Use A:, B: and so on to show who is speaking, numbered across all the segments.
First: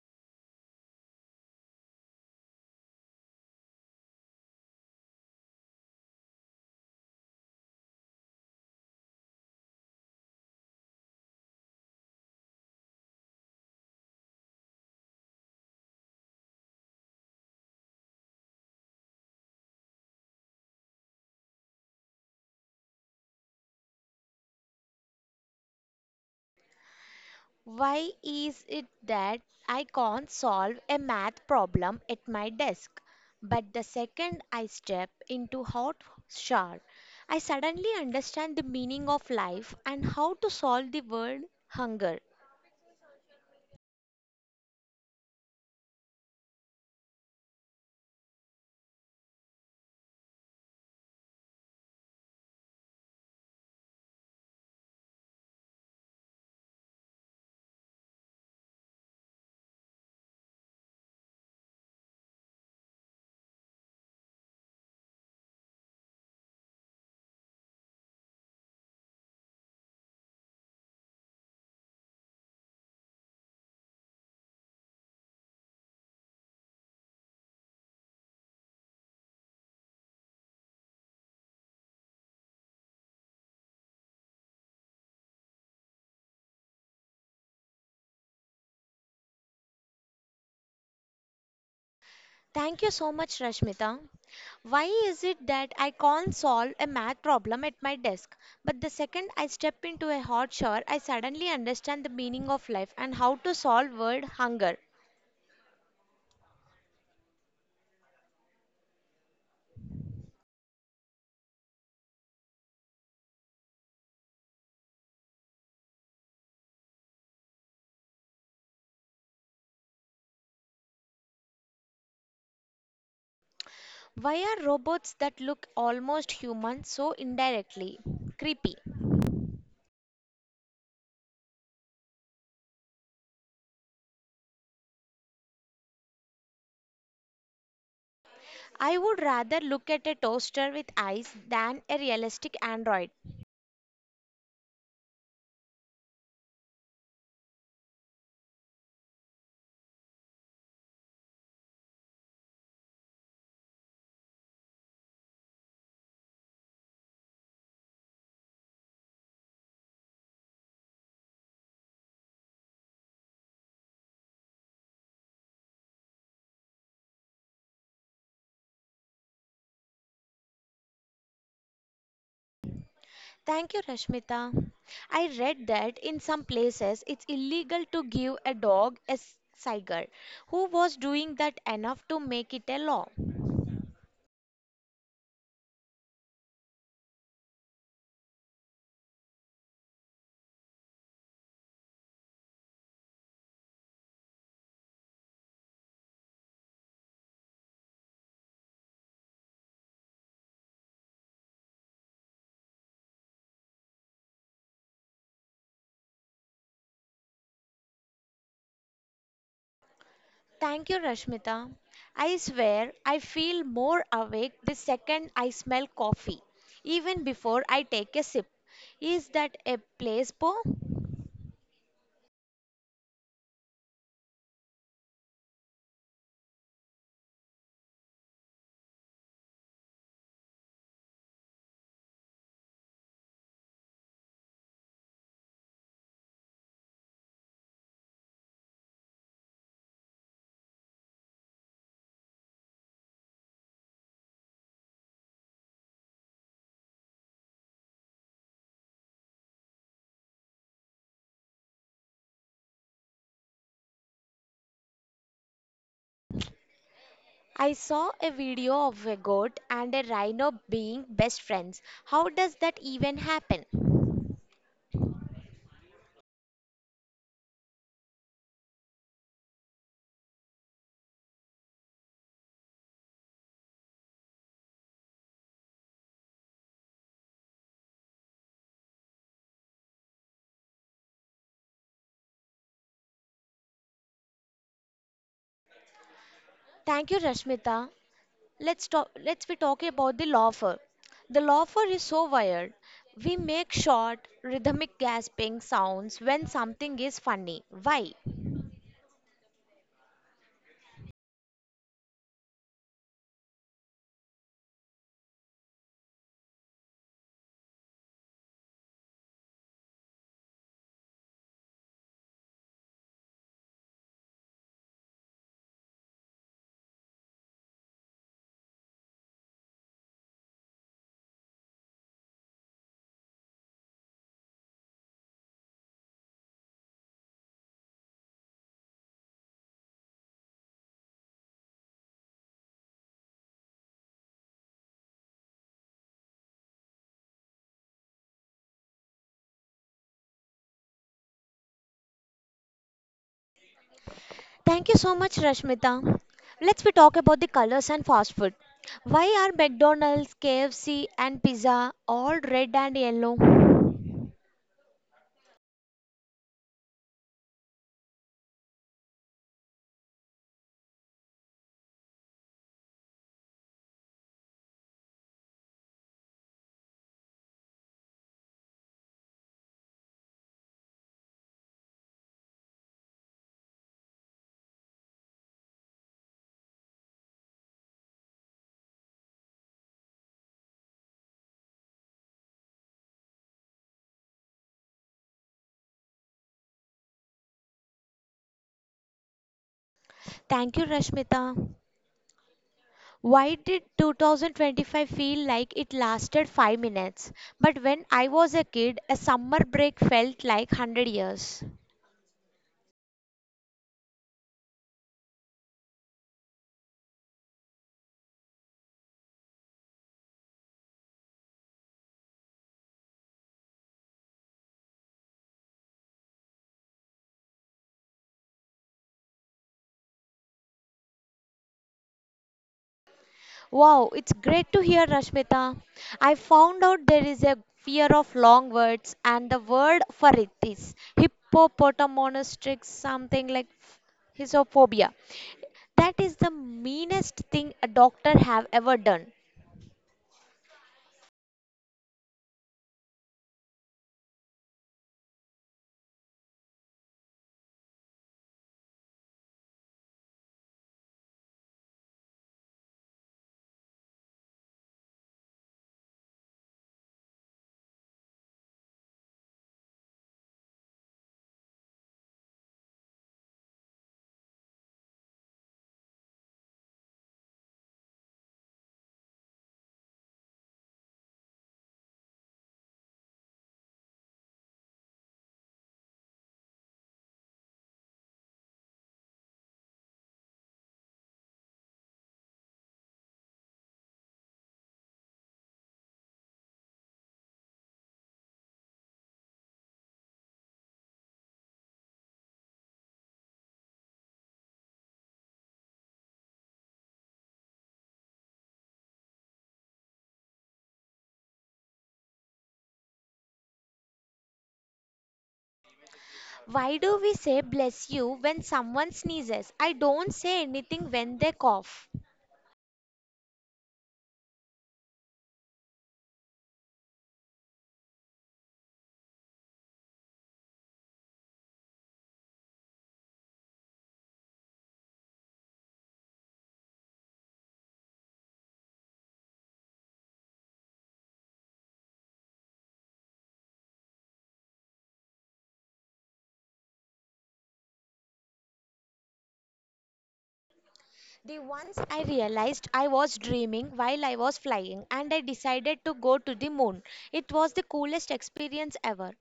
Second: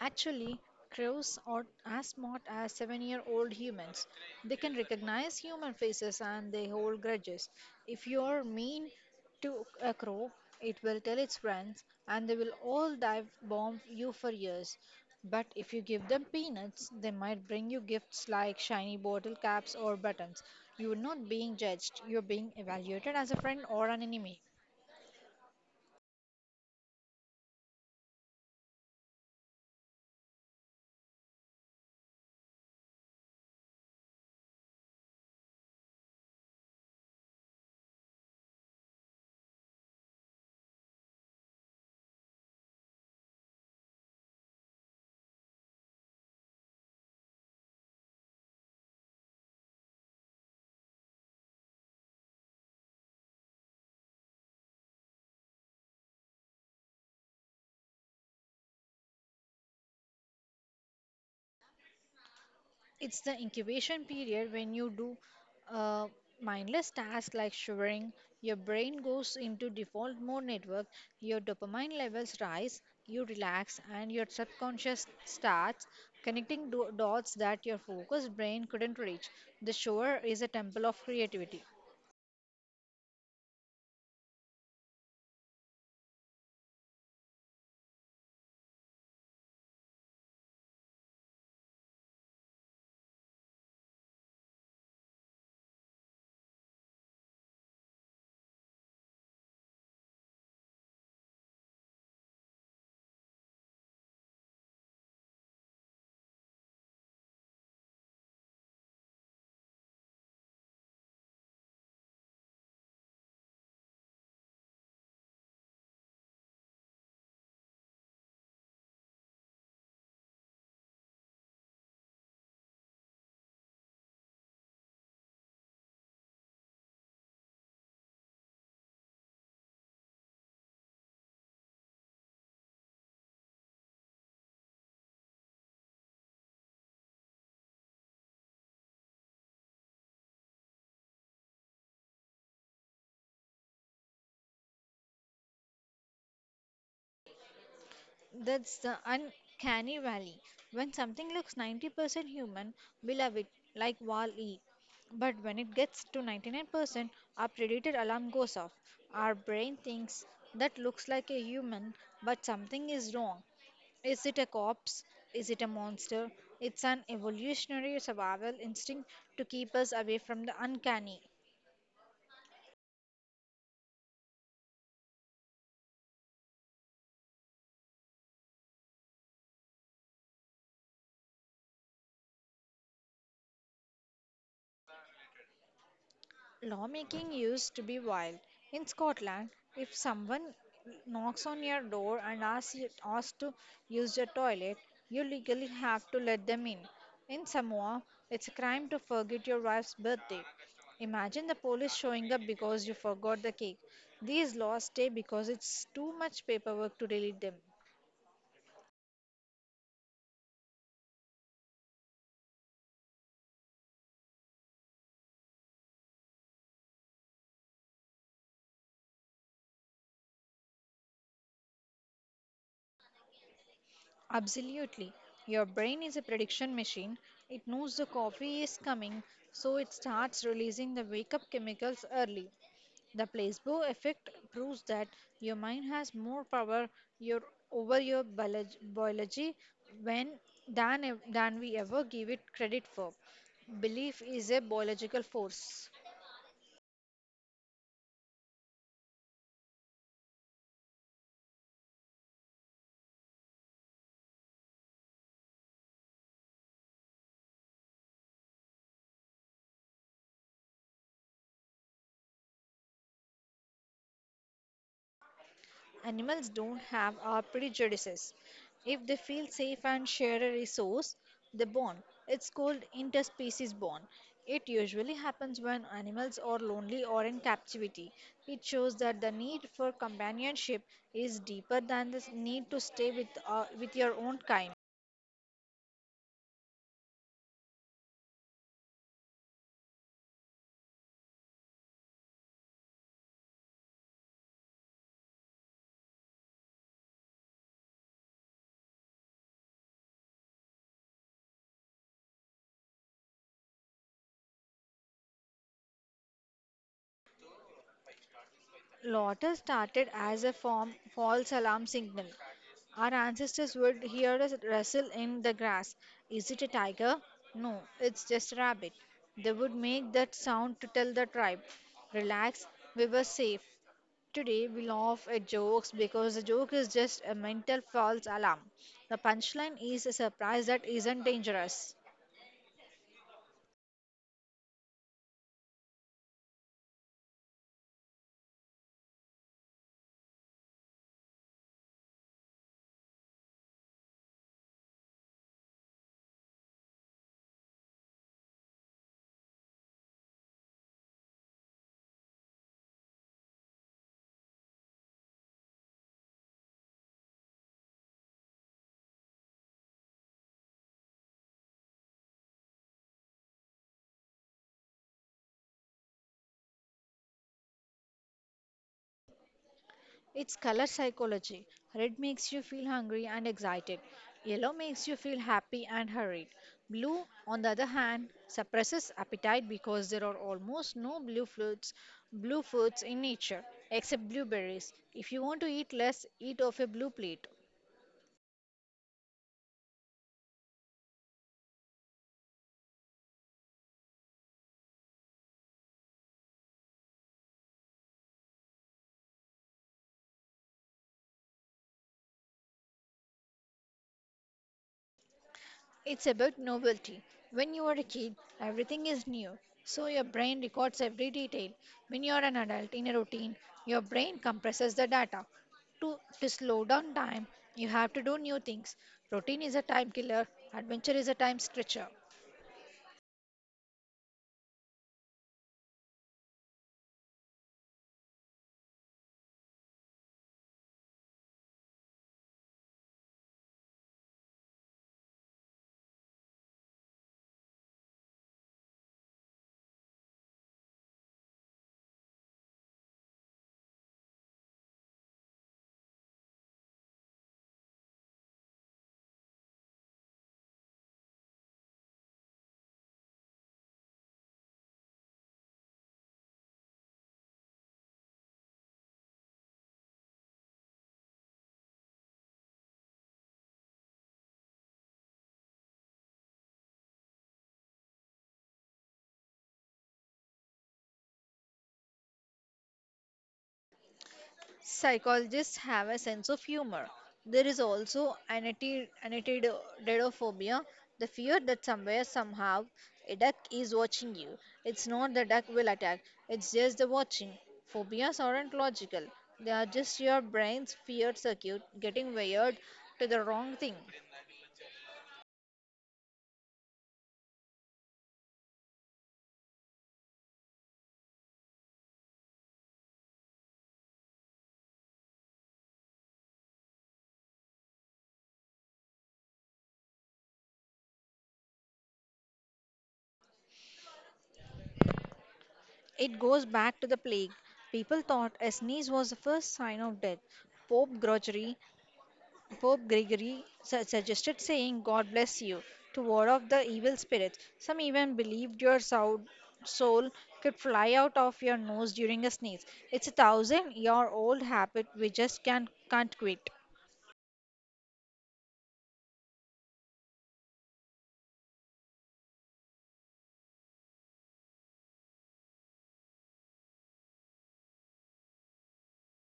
A: Actually, crows are as smart as 7 year old humans. They can recognize human faces, and they hold grudges. If you're mean to a crow, it will tell its friends and they will all dive bomb you for years. But if you give them peanuts, they might bring you gifts like shiny bottle caps or buttons. You're not being judged, you're being evaluated as a friend or an enemy.
B: Why is it that I can't solve a math problem at my desk? But the second I step into hot shower, I suddenly understand the meaning of life and how to solve the word hunger.
A: It's the incubation period. When you do a mindless task like shivering, your brain goes into default mode network, your dopamine levels rise, you relax, and your subconscious starts connecting dots that your focused brain couldn't reach. The shower is a temple of creativity.
B: Thank you so much, Rashmita. Why is it that I can't solve a math problem at my desk, but the second I step into a hot shower, I suddenly understand the meaning of life and how to solve world hunger? Why are robots that look almost human so indirectly creepy? I would rather look at a toaster with eyes than a realistic android.
A: That's the uncanny valley. When something looks 90% human, we love it, like Wall-E. But when it gets to 99%, our predator alarm goes off. Our brain thinks that looks like a human, but something is wrong. Is it a corpse? Is it a monster? It's an evolutionary survival instinct to keep us away from the uncanny.
B: Thank you, Rashmita. I read that in some places it's illegal to give a dog a Saigar, who was doing that enough to make it a law.
A: Lawmaking used to be wild. In Scotland, if someone knocks on your door and asks, asks to use your toilet, you legally have to let them in. In Samoa, it's a crime to forget your wife's birthday. Imagine the police showing up because you forgot the cake. These laws stay because it's too much paperwork to delete them.
B: Thank you, Rashmita. I swear I feel more awake the second I smell coffee, even before I take a sip. Is that a placebo?
A: Absolutely. Your brain is a prediction machine. It knows the coffee is coming, so it starts releasing the wake up chemicals early. The placebo effect proves that your mind has more power your, over your biology when, than we ever give it credit for. Belief is a biological force.
B: I saw a video of a goat and a rhino being best friends. How does that even happen?
A: Animals don't have our prejudices. If they feel safe and share a resource, they bond. It's called interspecies bond. It usually happens when animals are lonely or in captivity. It shows that the need for companionship is deeper than the need to stay with your own kind.
B: Thank you, Rashmita. Let's be talking about the lawfer. The lawfer is so wired. We make short, rhythmic gasping sounds when something is funny. Why?
A: Laughter started as a form false alarm signal. Our ancestors would hear us rustle in the grass. Is it a tiger? No, it's just a rabbit. They would make that sound to tell the tribe, relax, we were safe. Today we laugh at jokes because the joke is just a mental false alarm. The punchline is a surprise that isn't dangerous.
B: Thank you so much, Rashmita. Let's we talk about the colors and fast food. Why are McDonald's, KFC, and pizza all red and yellow?
A: It's color psychology. Red makes you feel hungry and excited. Yellow makes you feel happy and hurried. Blue, on the other hand, suppresses appetite because there are almost no blue foods in nature except blueberries. If you want to eat less, eat off a blue plate.
B: Thank you, Rashmita. Why did 2025 feel like it lasted 5 minutes? But when I was a kid, a summer break felt like 100 years.
A: It's about novelty. When you are a kid, everything is new, so your brain records every detail. When you are an adult in a routine, your brain compresses the data. To slow down time, you have to do new things. Routine is a time killer, adventure is a time stretcher.
B: Wow, it's great to hear, Rashmita. I found out there is a fear of long words, and the word for it is hippopotamonostrix, something like hisophobia. That is the meanest thing a doctor have ever done.
A: Psychologists have a sense of humor. There is also anatidophobia, the fear that somewhere, somehow, a duck is watching you. It's not the duck will attack, it's just the watching. Phobias aren't logical, they are just your brain's fear circuit getting wired to the wrong thing.
B: Why do we say bless you when someone sneezes? I don't say anything when they cough.
A: It goes back to the plague. People thought a sneeze was the first sign of death. Pope Gregory Pope Gregory suggested saying, God bless you, to ward off the evil spirits. Some even believed your soul could fly out of your nose during a sneeze. It's a thousand year old habit we just can't quit.
B: The once I realized I was dreaming while I was flying and I decided to go to the moon. It was the coolest experience ever.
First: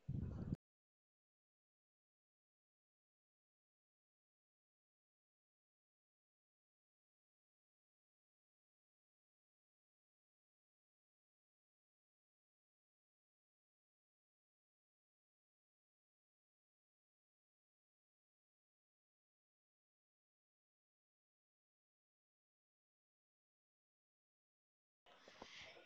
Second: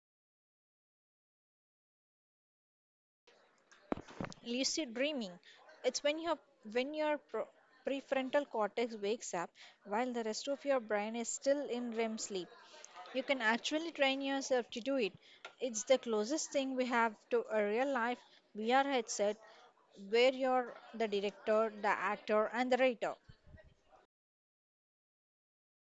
A: Lucid dreaming. It's when your prefrontal cortex wakes up while the rest of your brain is still in REM sleep. You can actually train yourself to do it. It's the closest thing we have to a real life VR headset, where you're the director, the actor, and the writer.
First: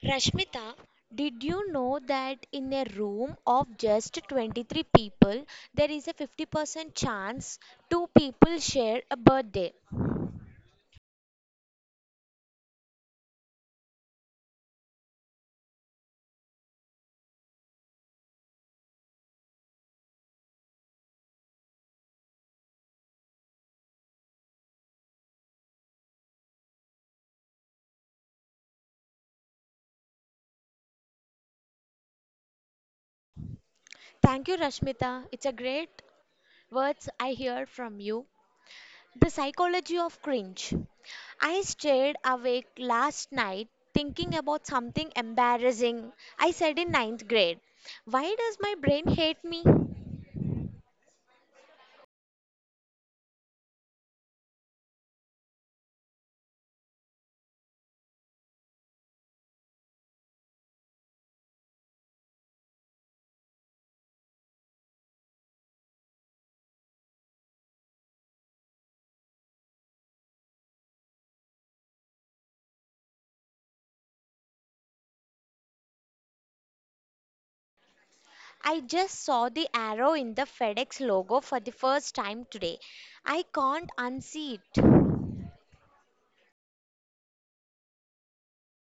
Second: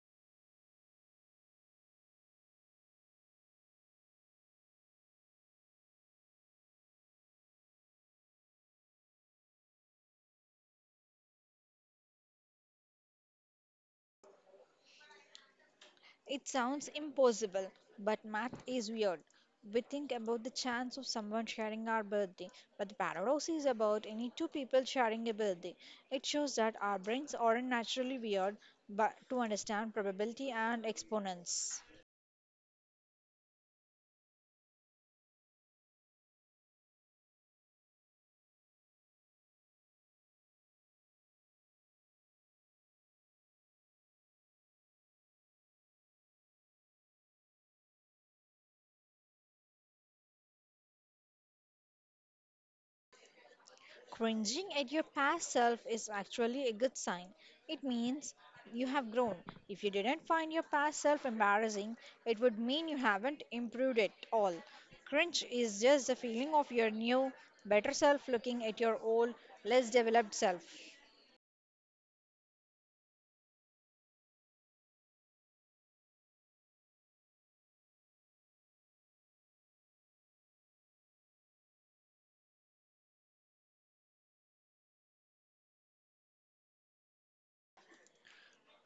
B: Rashmita, did you know that in a room of just 23 people, there is a 50% chance two people share a birthday?
A: It sounds impossible, but math is weird. We think about the chance of someone sharing our birthday, but the paradox is about any two people sharing a birthday. It shows that our brains aren't naturally weird, but to understand probability and exponents.
B: Thank you, Rashmita. It's a great words I hear from you. The psychology of cringe. I stayed awake last night thinking about something embarrassing I said in ninth grade. Why does my brain hate me?
A: Cringing at your past self is actually a good sign. It means you have grown. If you didn't find your past self embarrassing, it would mean you haven't improved at all. Cringe is just the feeling of your new, better self looking at your old, less developed self.
B: I just saw the arrow in the FedEx logo for the first time today. I can't unsee it.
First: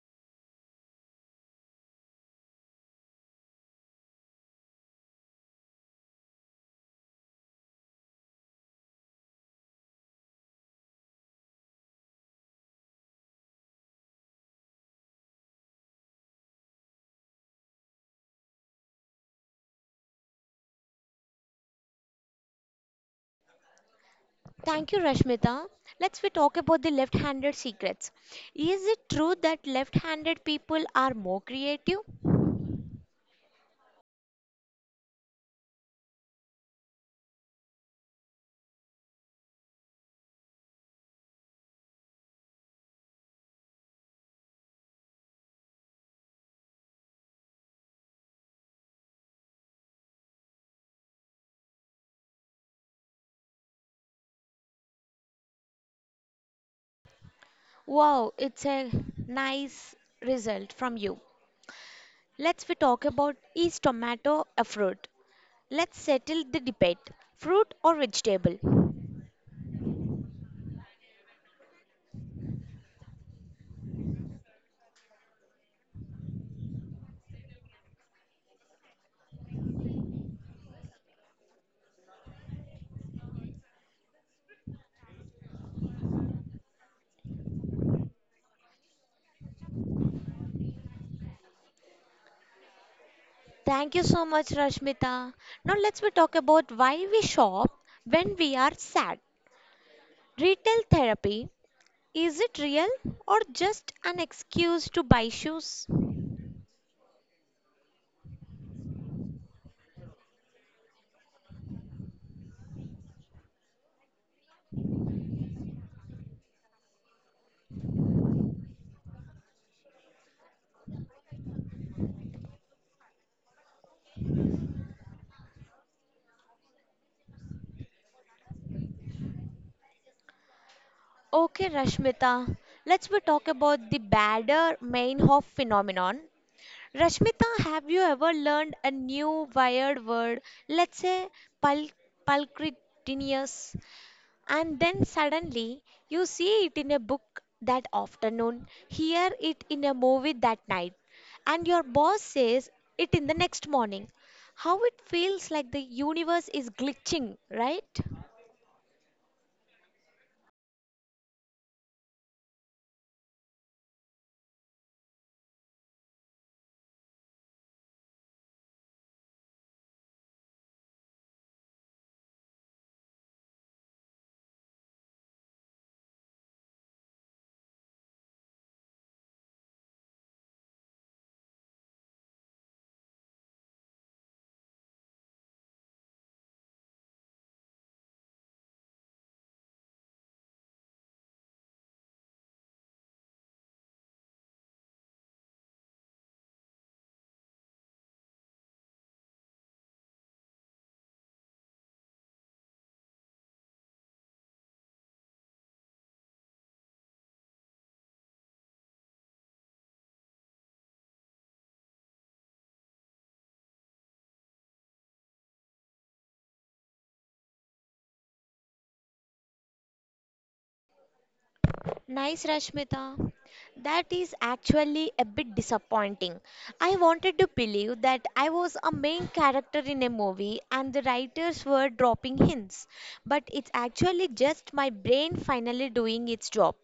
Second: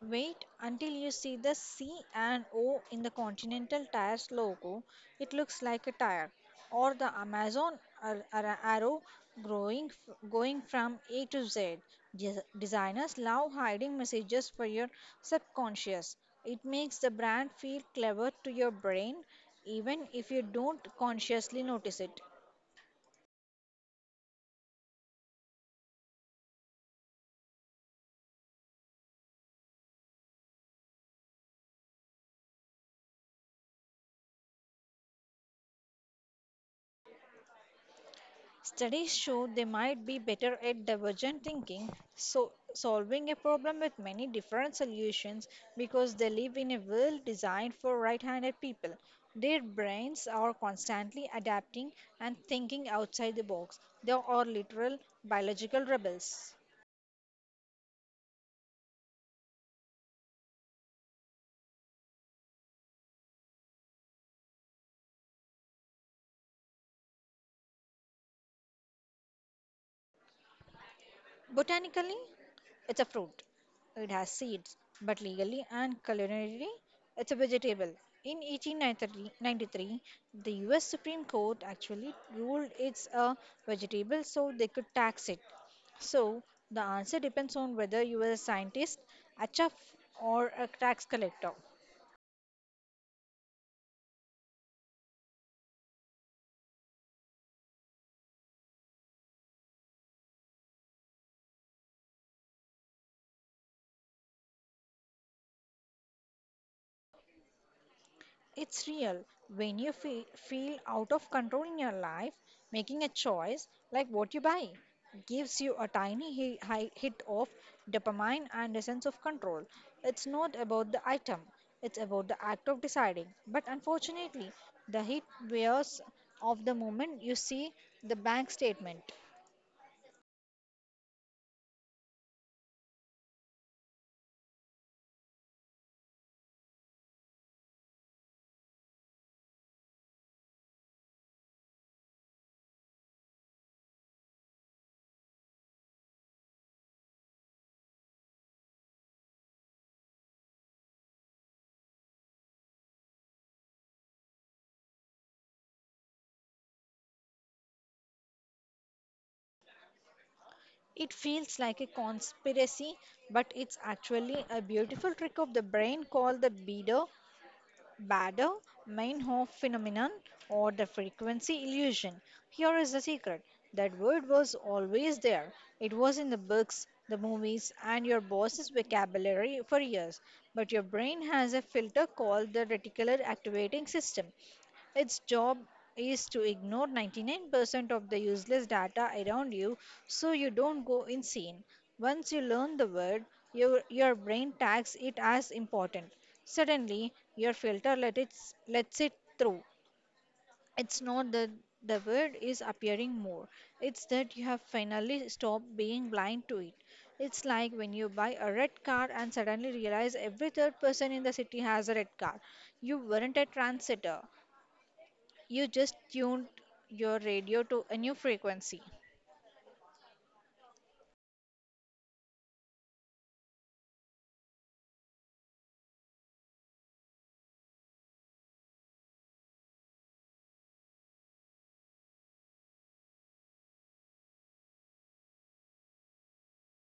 A: Wait until you see the C and O in the Continental Tires logo. It looks like a tire, or the Amazon arrow going from A to Z. Designers love hiding messages for your subconscious. It makes the brand feel clever to your brain, even if you don't consciously notice it.
B: Thank you, Rashmita. Let's we talk about the left-handed secrets. Is it true that left-handed people are more creative?
A: Studies show they might be better at divergent thinking, so solving a problem with many different solutions, because they live in a world designed for right-handed people. Their brains are constantly adapting and thinking outside the box. They are literal biological rebels.
B: Wow, it's a nice result from you. Let's we talk about is tomato a fruit? Let's settle the debate. Fruit or vegetable?
A: Botanically, it's a fruit. It has seeds, but legally and culinarily, it's a vegetable. In 1893, the US Supreme Court actually ruled it's a vegetable so they could tax it. So, the answer depends on whether you are a scientist, a chef, or a tax collector.
B: Thank you so much, Rashmita. Now let's we talk about why we shop when we are sad. Retail therapy, is it real or just an excuse to buy shoes?
A: It's real. When you feel out of control in your life, making a choice like what you buy gives you a tiny hit of dopamine and a sense of control. It's not about the item, it's about the act of deciding. But unfortunately, the hit wears off the moment you see the bank statement.
B: Okay, Rashmita, let's we talk about the badder main of phenomenon. Rashmita, have you ever learned a new wired word? Let's say pul- pulchritinius. And then suddenly you see it in a book that afternoon, hear it in a movie that night, and your boss says it in the next morning. How it feels like the universe is glitching, right?
A: It feels like a conspiracy, but it's actually a beautiful trick of the brain called the bidder Bader Meinhof phenomenon, or the frequency illusion. Here is the secret: that word was always there. It was in the books, the movies, and your boss's vocabulary for years. But your brain has a filter called the reticular activating system. Its job is to ignore 99% of the useless data around you so you don't go insane. Once you learn the word, your brain tags it as important. Suddenly, your filter lets it through. It's not that the word is appearing more, it's that you have finally stopped being blind to it. It's like when you buy a red car and suddenly realize every third person in the city has a red car. You weren't a trendsetter. You just tuned your radio to a new frequency.
B: Nice, Rashmita. That is actually a bit disappointing. I wanted to believe that I was a main character in a movie and the writers were dropping hints, but it's actually just my brain finally doing its job.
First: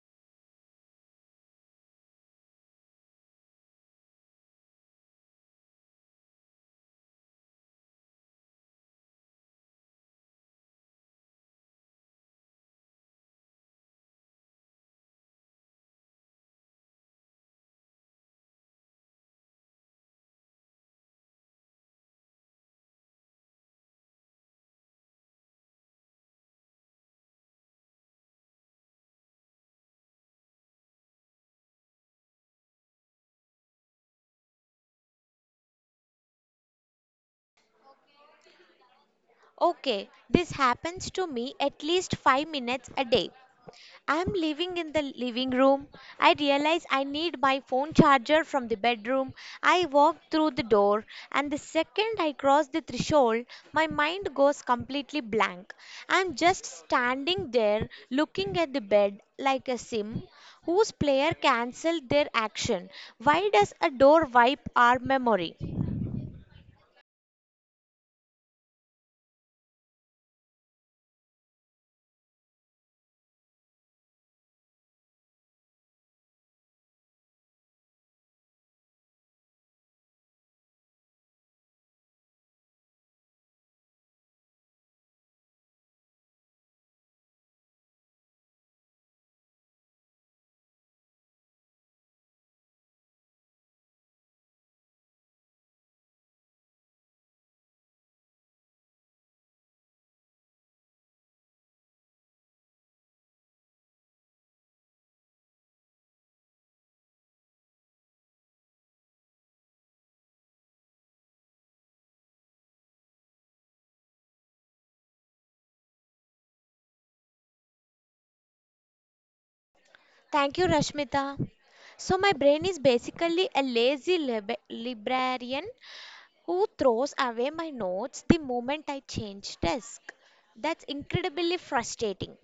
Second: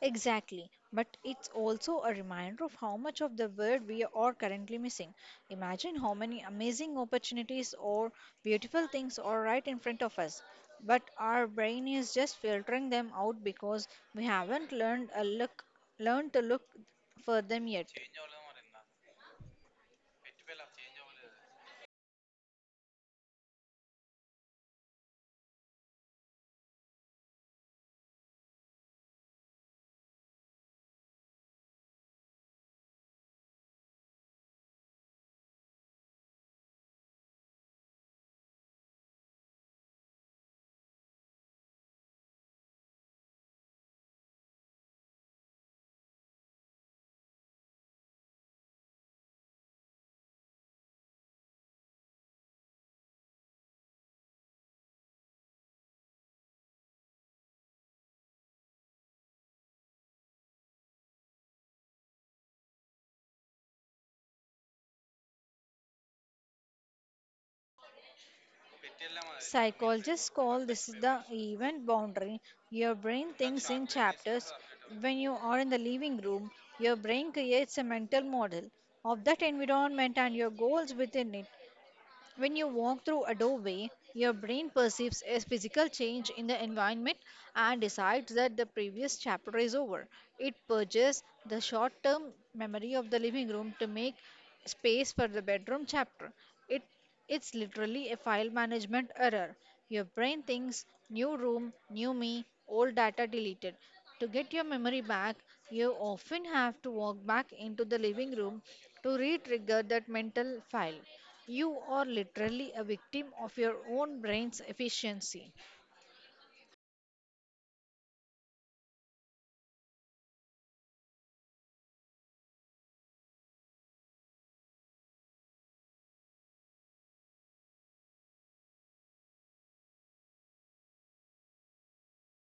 A: Exactly, but it's also a reminder of how much of the world we are currently missing. Imagine how many amazing opportunities or beautiful things are right in front of us, but our brain is just filtering them out because we haven't learned to look for them yet.
B: Okay, this happens to me at least 5 minutes a day. I am living in the living room. I realize I need my phone charger from the bedroom. I walk through the door, and the second I cross the threshold, my mind goes completely blank. I am just standing there looking at the bed like a sim whose player canceled their action. Why does a door wipe our memory?
A: Psychologists call this the event boundary. Your brain thinks in chapters. When you are in the living room, your brain creates a mental model of that environment and your goals within it. When you walk through a doorway, your brain perceives a physical change in the environment and decides that the previous chapter is over. It purges the short term memory of the living room to make space for the bedroom chapter. It, it's literally a file management error. Your brain thinks new room, new me, old data deleted. To get your memory back, you often have to walk back into the living room to re trigger that mental file. You are literally a victim of your own brain's efficiency.
B: Thank you, Rashmita. So, my brain is basically a lazy librarian who throws away my notes the moment I change desk. That's incredibly frustrating.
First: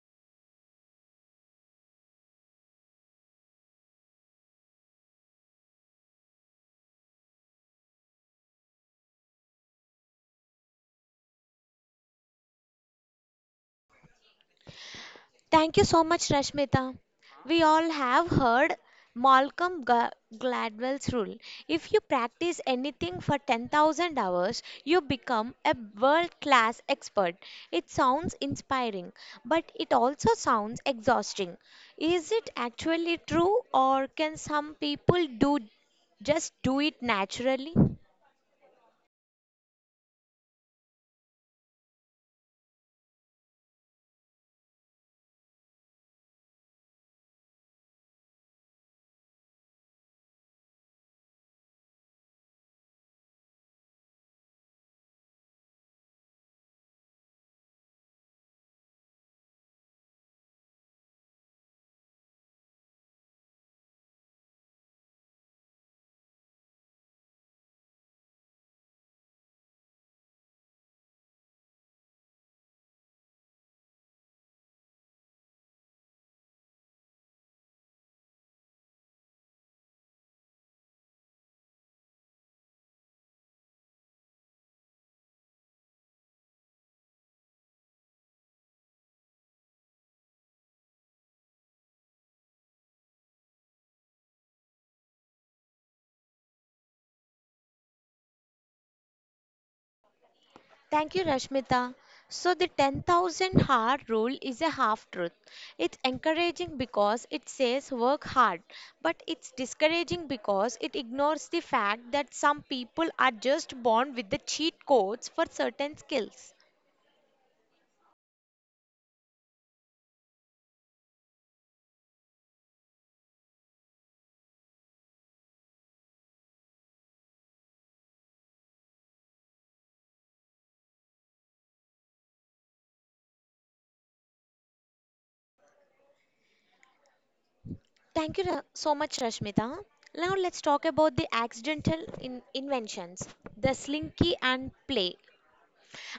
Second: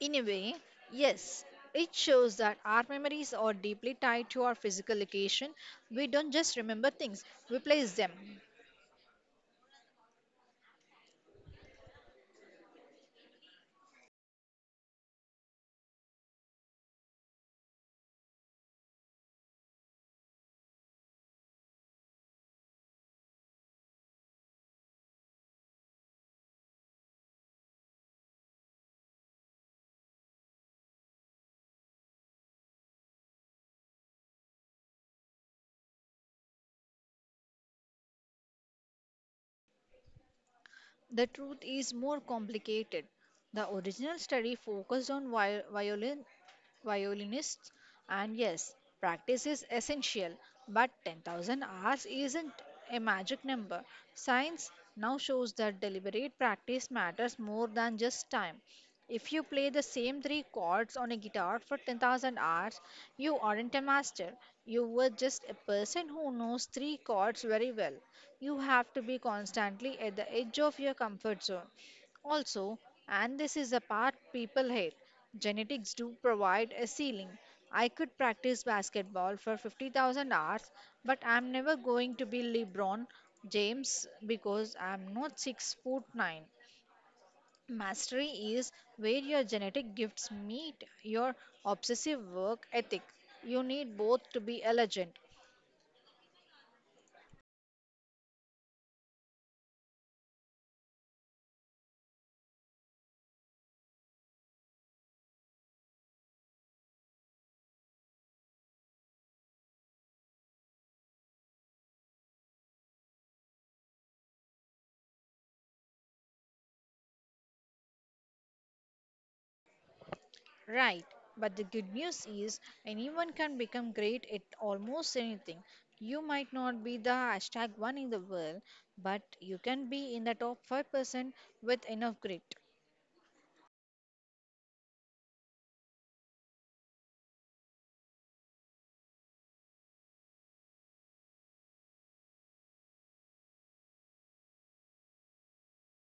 A: In a way, yes, it shows that our memories are deeply tied to our physical location. We don't just remember things, we place them.
B: Thank you so much, Rashmita. We all have heard Malcolm Gladwell's rule. If you practice anything for 10,000 hours, you become a world class expert. It sounds inspiring, but it also sounds exhausting. Is it actually true, or can some people do just do it naturally?
A: The truth is more complicated. The original study focused on violin, violinists, and yes, practice is essential, but 10,000 hours isn't a magic number. Science now shows that deliberate practice matters more than just time. If you play the same three chords on a guitar for 10,000 hours, you aren't a master. You were just a person who knows three chords very well. You have to be constantly at the edge of your comfort zone. Also, and this is the part people hate, genetics do provide a ceiling. I could practice basketball for 50,000 hours, but I'm never going to be LeBron James because I'm not 6 foot 9. Mastery is where your genetic gifts meet your obsessive work ethic. You need both to be a legend.
B: Thank you, Rashmita. So, the 10,000 hour rule is a half truth. It's encouraging because it says work hard, but it's discouraging because it ignores the fact that some people are just born with the cheat codes for certain skills.
A: Right, but the good news is anyone can become great at almost anything. You might not be the #1 in the world, but you can be in the top 5% with enough grit.
B: Thank you so much, Rashmita. Now, let's talk about the accidental inventions, the slinky and play.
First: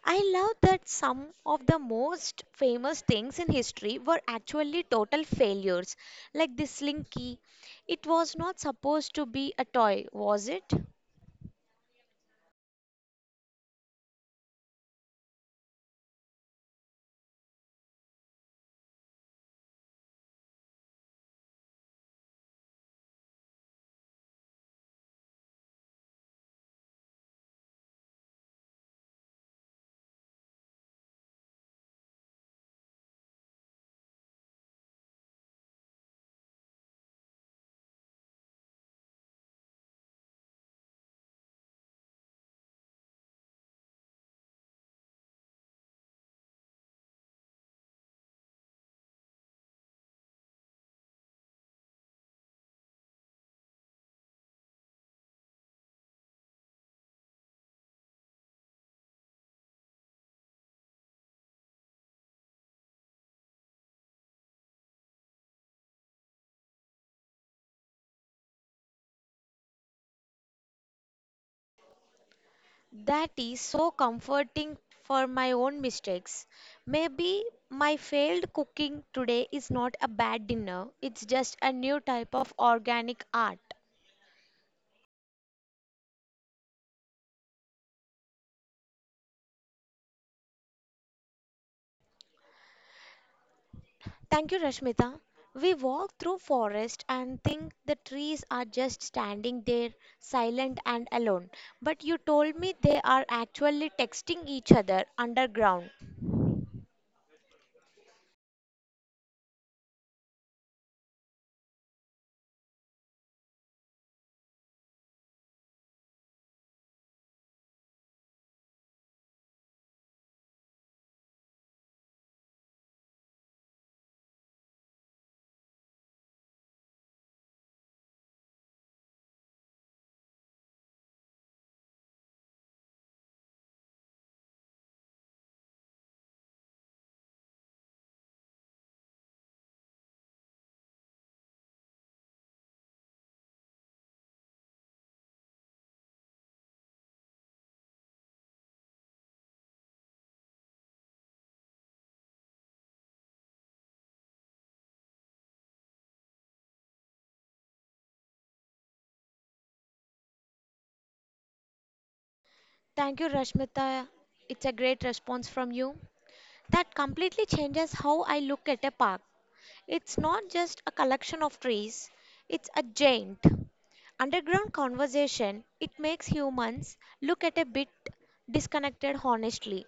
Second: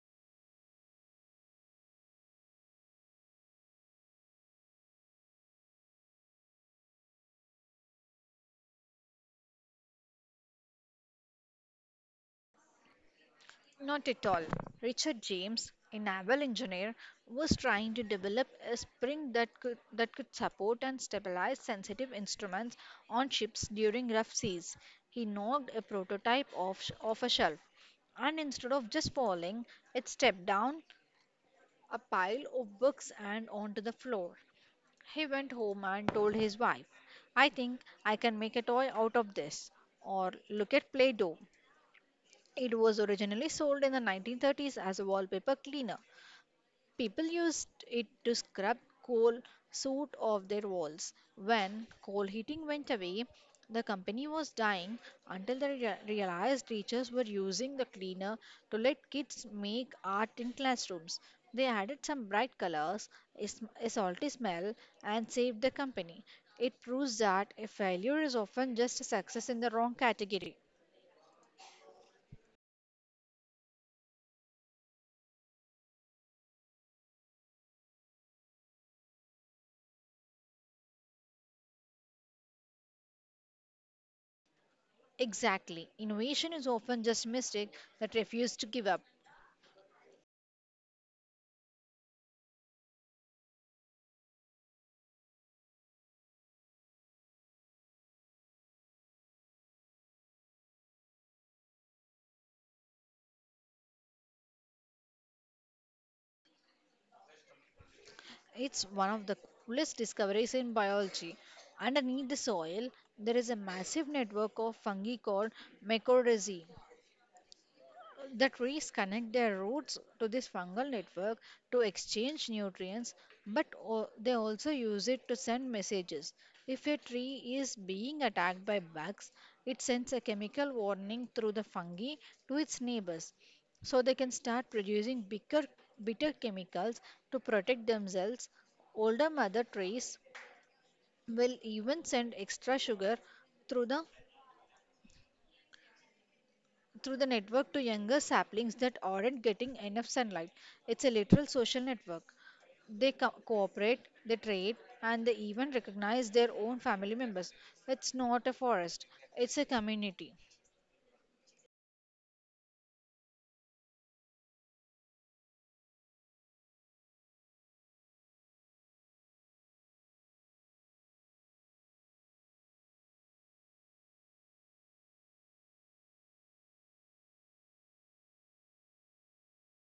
B: I love that some of the most famous things in history were actually total failures, like the slinky. It was not supposed to be a toy, was it?
A: Not at all. Richard James, a naval engineer, was trying to develop a spring that could support and stabilize sensitive instruments on ships during rough seas. He knocked a prototype off a shelf, and instead of just falling, it stepped down a pile of books and onto the floor. He went home and told his wife, I think I can make a toy out of this. Or look at Play Doh. It was originally sold in the 1930s as a wallpaper cleaner. People used it to scrub coal soot off their walls. When coal heating went away, the company was dying until they realized teachers were using the cleaner to let kids make art in classrooms. They added some bright colors, a salty smell, and saved the company. It proves that a failure is often just a success in the wrong category.
B: That is so comforting for my own mistakes. Maybe my failed cooking today is not a bad dinner, it's just a new type of organic art.
A: Exactly. Innovation is often just mistake that refuse to give up.
B: Thank you, Rashmita. We walk through forest and think the trees are just standing there, silent and alone. But you told me they are actually texting each other underground.
A: It's one of the coolest discoveries in biology. Underneath the soil, there is a massive network of fungi called mycorrhizae. That trees connect their roots to this fungal network to exchange nutrients, but they also use it to send messages. If a tree is being attacked by bugs, it sends a chemical warning through the fungi to its neighbors so they can start producing bitter chemicals to protect themselves. Older mother trees will even send extra sugar through the through the network to younger saplings that aren't getting enough sunlight. It's a literal social network. They cooperate, they trade, and they even recognize their own family members. It's not a forest, it's a community.
B: Thank you, Rashmita. It's a great response from you. That completely changes how I look at a park. It's not just a collection of trees, it's a giant underground conversation. It makes humans look at a bit disconnected honestly.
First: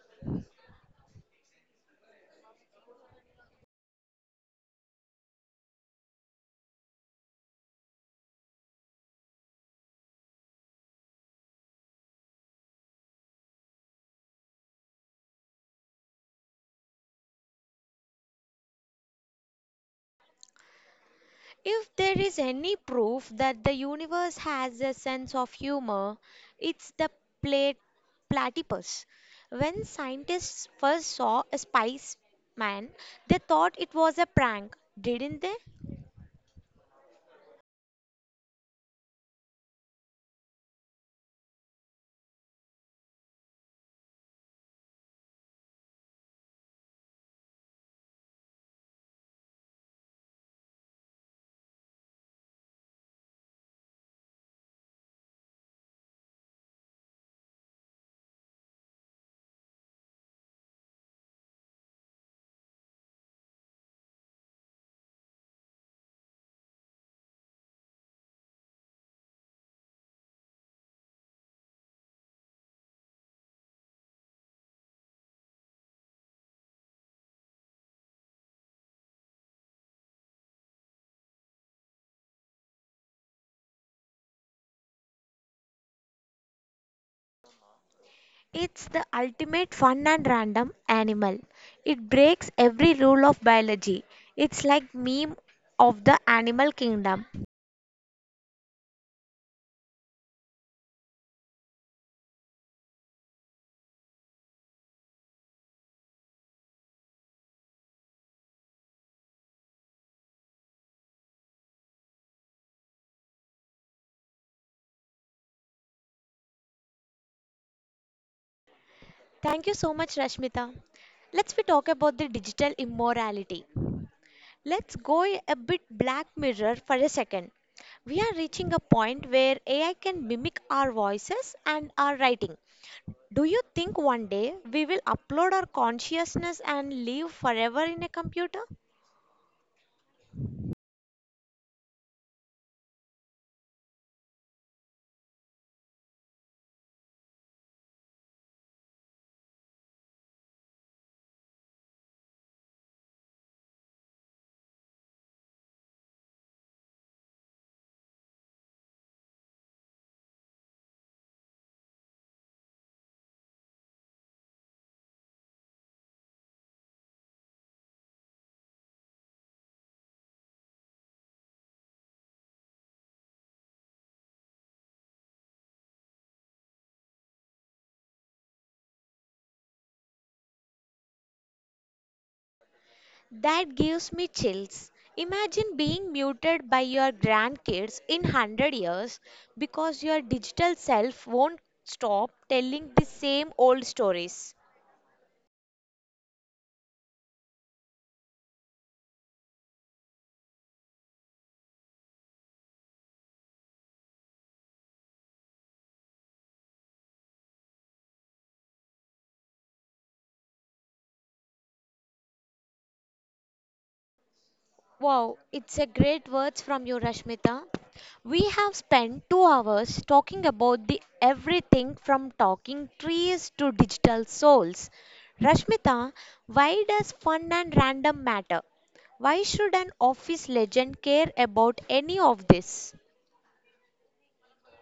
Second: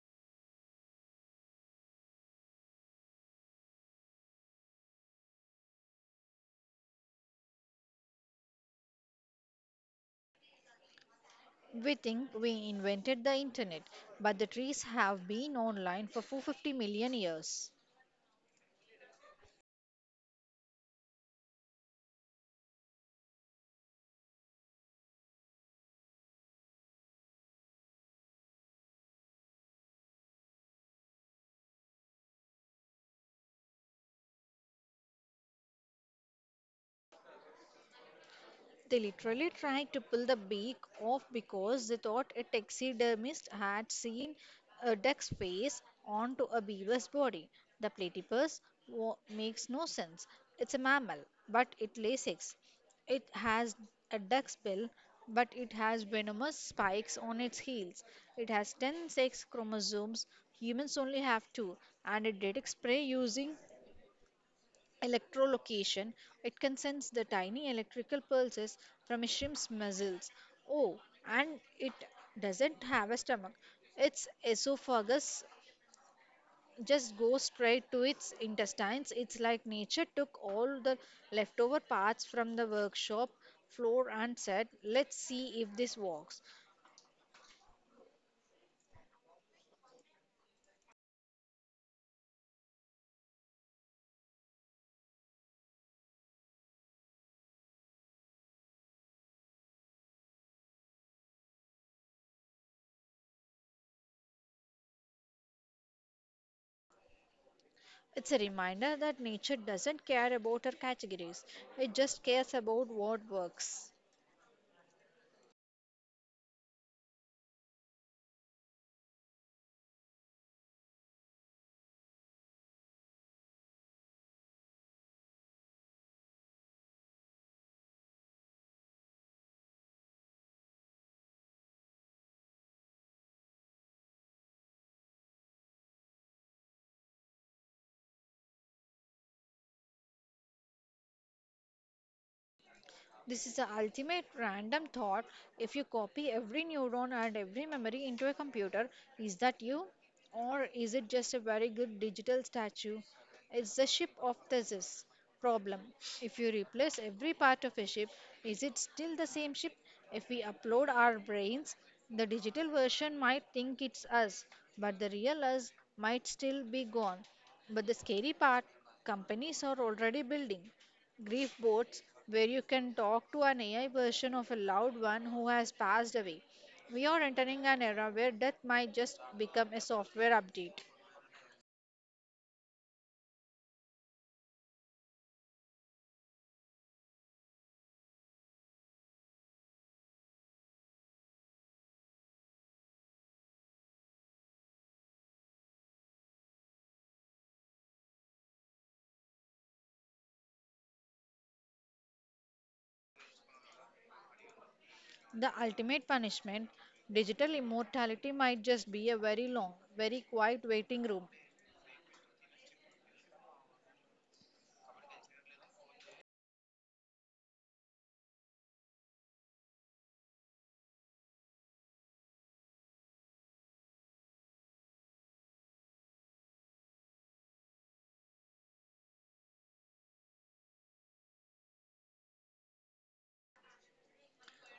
A: We think we invented the internet, but the trees have been online for 450 million years.
B: If there is any proof that the universe has a sense of humor, it's the plat- platypus. When scientists first saw a spice man, they thought it was a prank, didn't they?
A: They literally tried to pull the beak off because they thought a taxidermist had seen a duck's face onto a beaver's body. The platypus makes no sense. It's a mammal, but it lays eggs. It has a duck's bill, but it has venomous spikes on its heels. It has 10 sex chromosomes. Humans only have two, and it detects prey using electrolocation. It can sense the tiny electrical pulses from a shrimp's muscles. Oh, and it doesn't have a stomach. Its esophagus just goes straight to its intestines. It's like nature took all the leftover parts from the workshop floor and said, "Let's see if this works."
B: It's the ultimate fun and random animal. It breaks every rule of biology. It's like meme of the animal kingdom.
A: It's a reminder that nature doesn't care about her categories, it just cares about what works.
B: Thank you so much, Rashmita. Let's we talk about the digital immorality. Let's go a bit Black Mirror for a second. We are reaching a point where AI can mimic our voices and our writing. Do you think one day we will upload our consciousness and live forever in a computer?
A: This is the ultimate random thought. If you copy every neuron and every memory into a computer, is that you? Or is it just a very good digital statue? It's the ship of thesis problem. If you replace every part of a ship, is it still the same ship? If we upload our brains, the digital version might think it's us, but the real us might still be gone. But the scary part, companies are already building grief bots where you can talk to an AI version of a loved one who has passed away. We are entering an era where death might just become a software update.
B: That gives me chills. Imagine being muted by your grandkids in 100 years because your digital self won't stop telling the same old stories.
A: The ultimate punishment, digital immortality, might just be a very long, very quiet waiting room.
B: Wow, it's a great words from you, Rashmita. We have spent 2 hours talking about the everything from talking trees to digital souls. Rashmita, why does fun and random matter? Why should an office legend care about any of this?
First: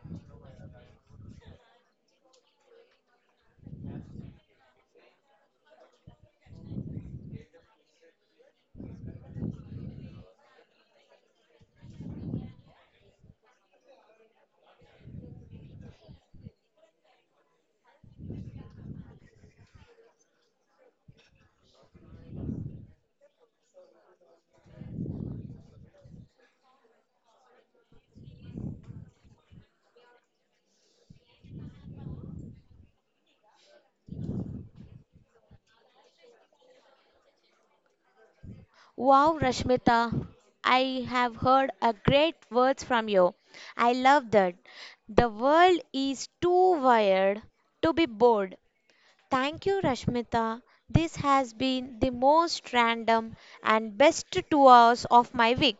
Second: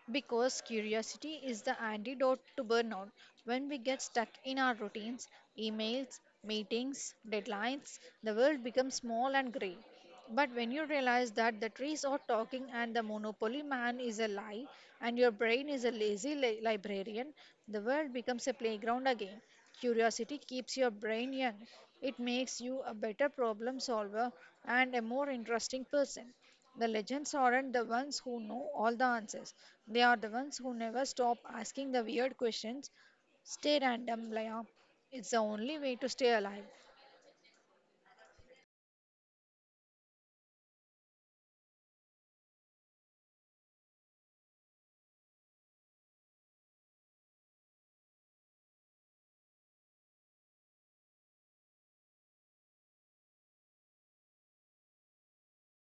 A: Because curiosity is the antidote to burnout. When we get stuck in our routines, emails, meetings, deadlines, the world becomes small and grey. But when you realize that the trees are talking and the monopoly man is a lie and your brain is a lazy librarian, the world becomes a playground again. Curiosity keeps your brain young. It makes you a better problem solver and a more interesting person. The legends aren't the ones who know all the answers. They are the ones who never stop asking the weird questions. Stay random, Laya. It's the only way to stay alive.
B: Wow, Rashmita, I have heard a great words from you. I love that. The world is too wired to be bored. Thank you, Rashmita. This has been the most random and best 2 hours of my week.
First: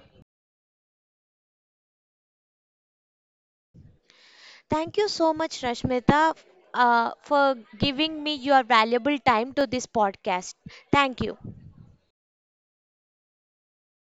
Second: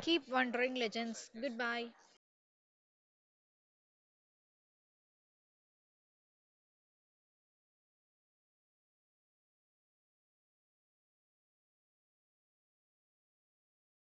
A: Keep wondering, legends. Goodbye.
B: Thank you so much, Rashmita, for giving me your valuable time to this podcast. Thank you.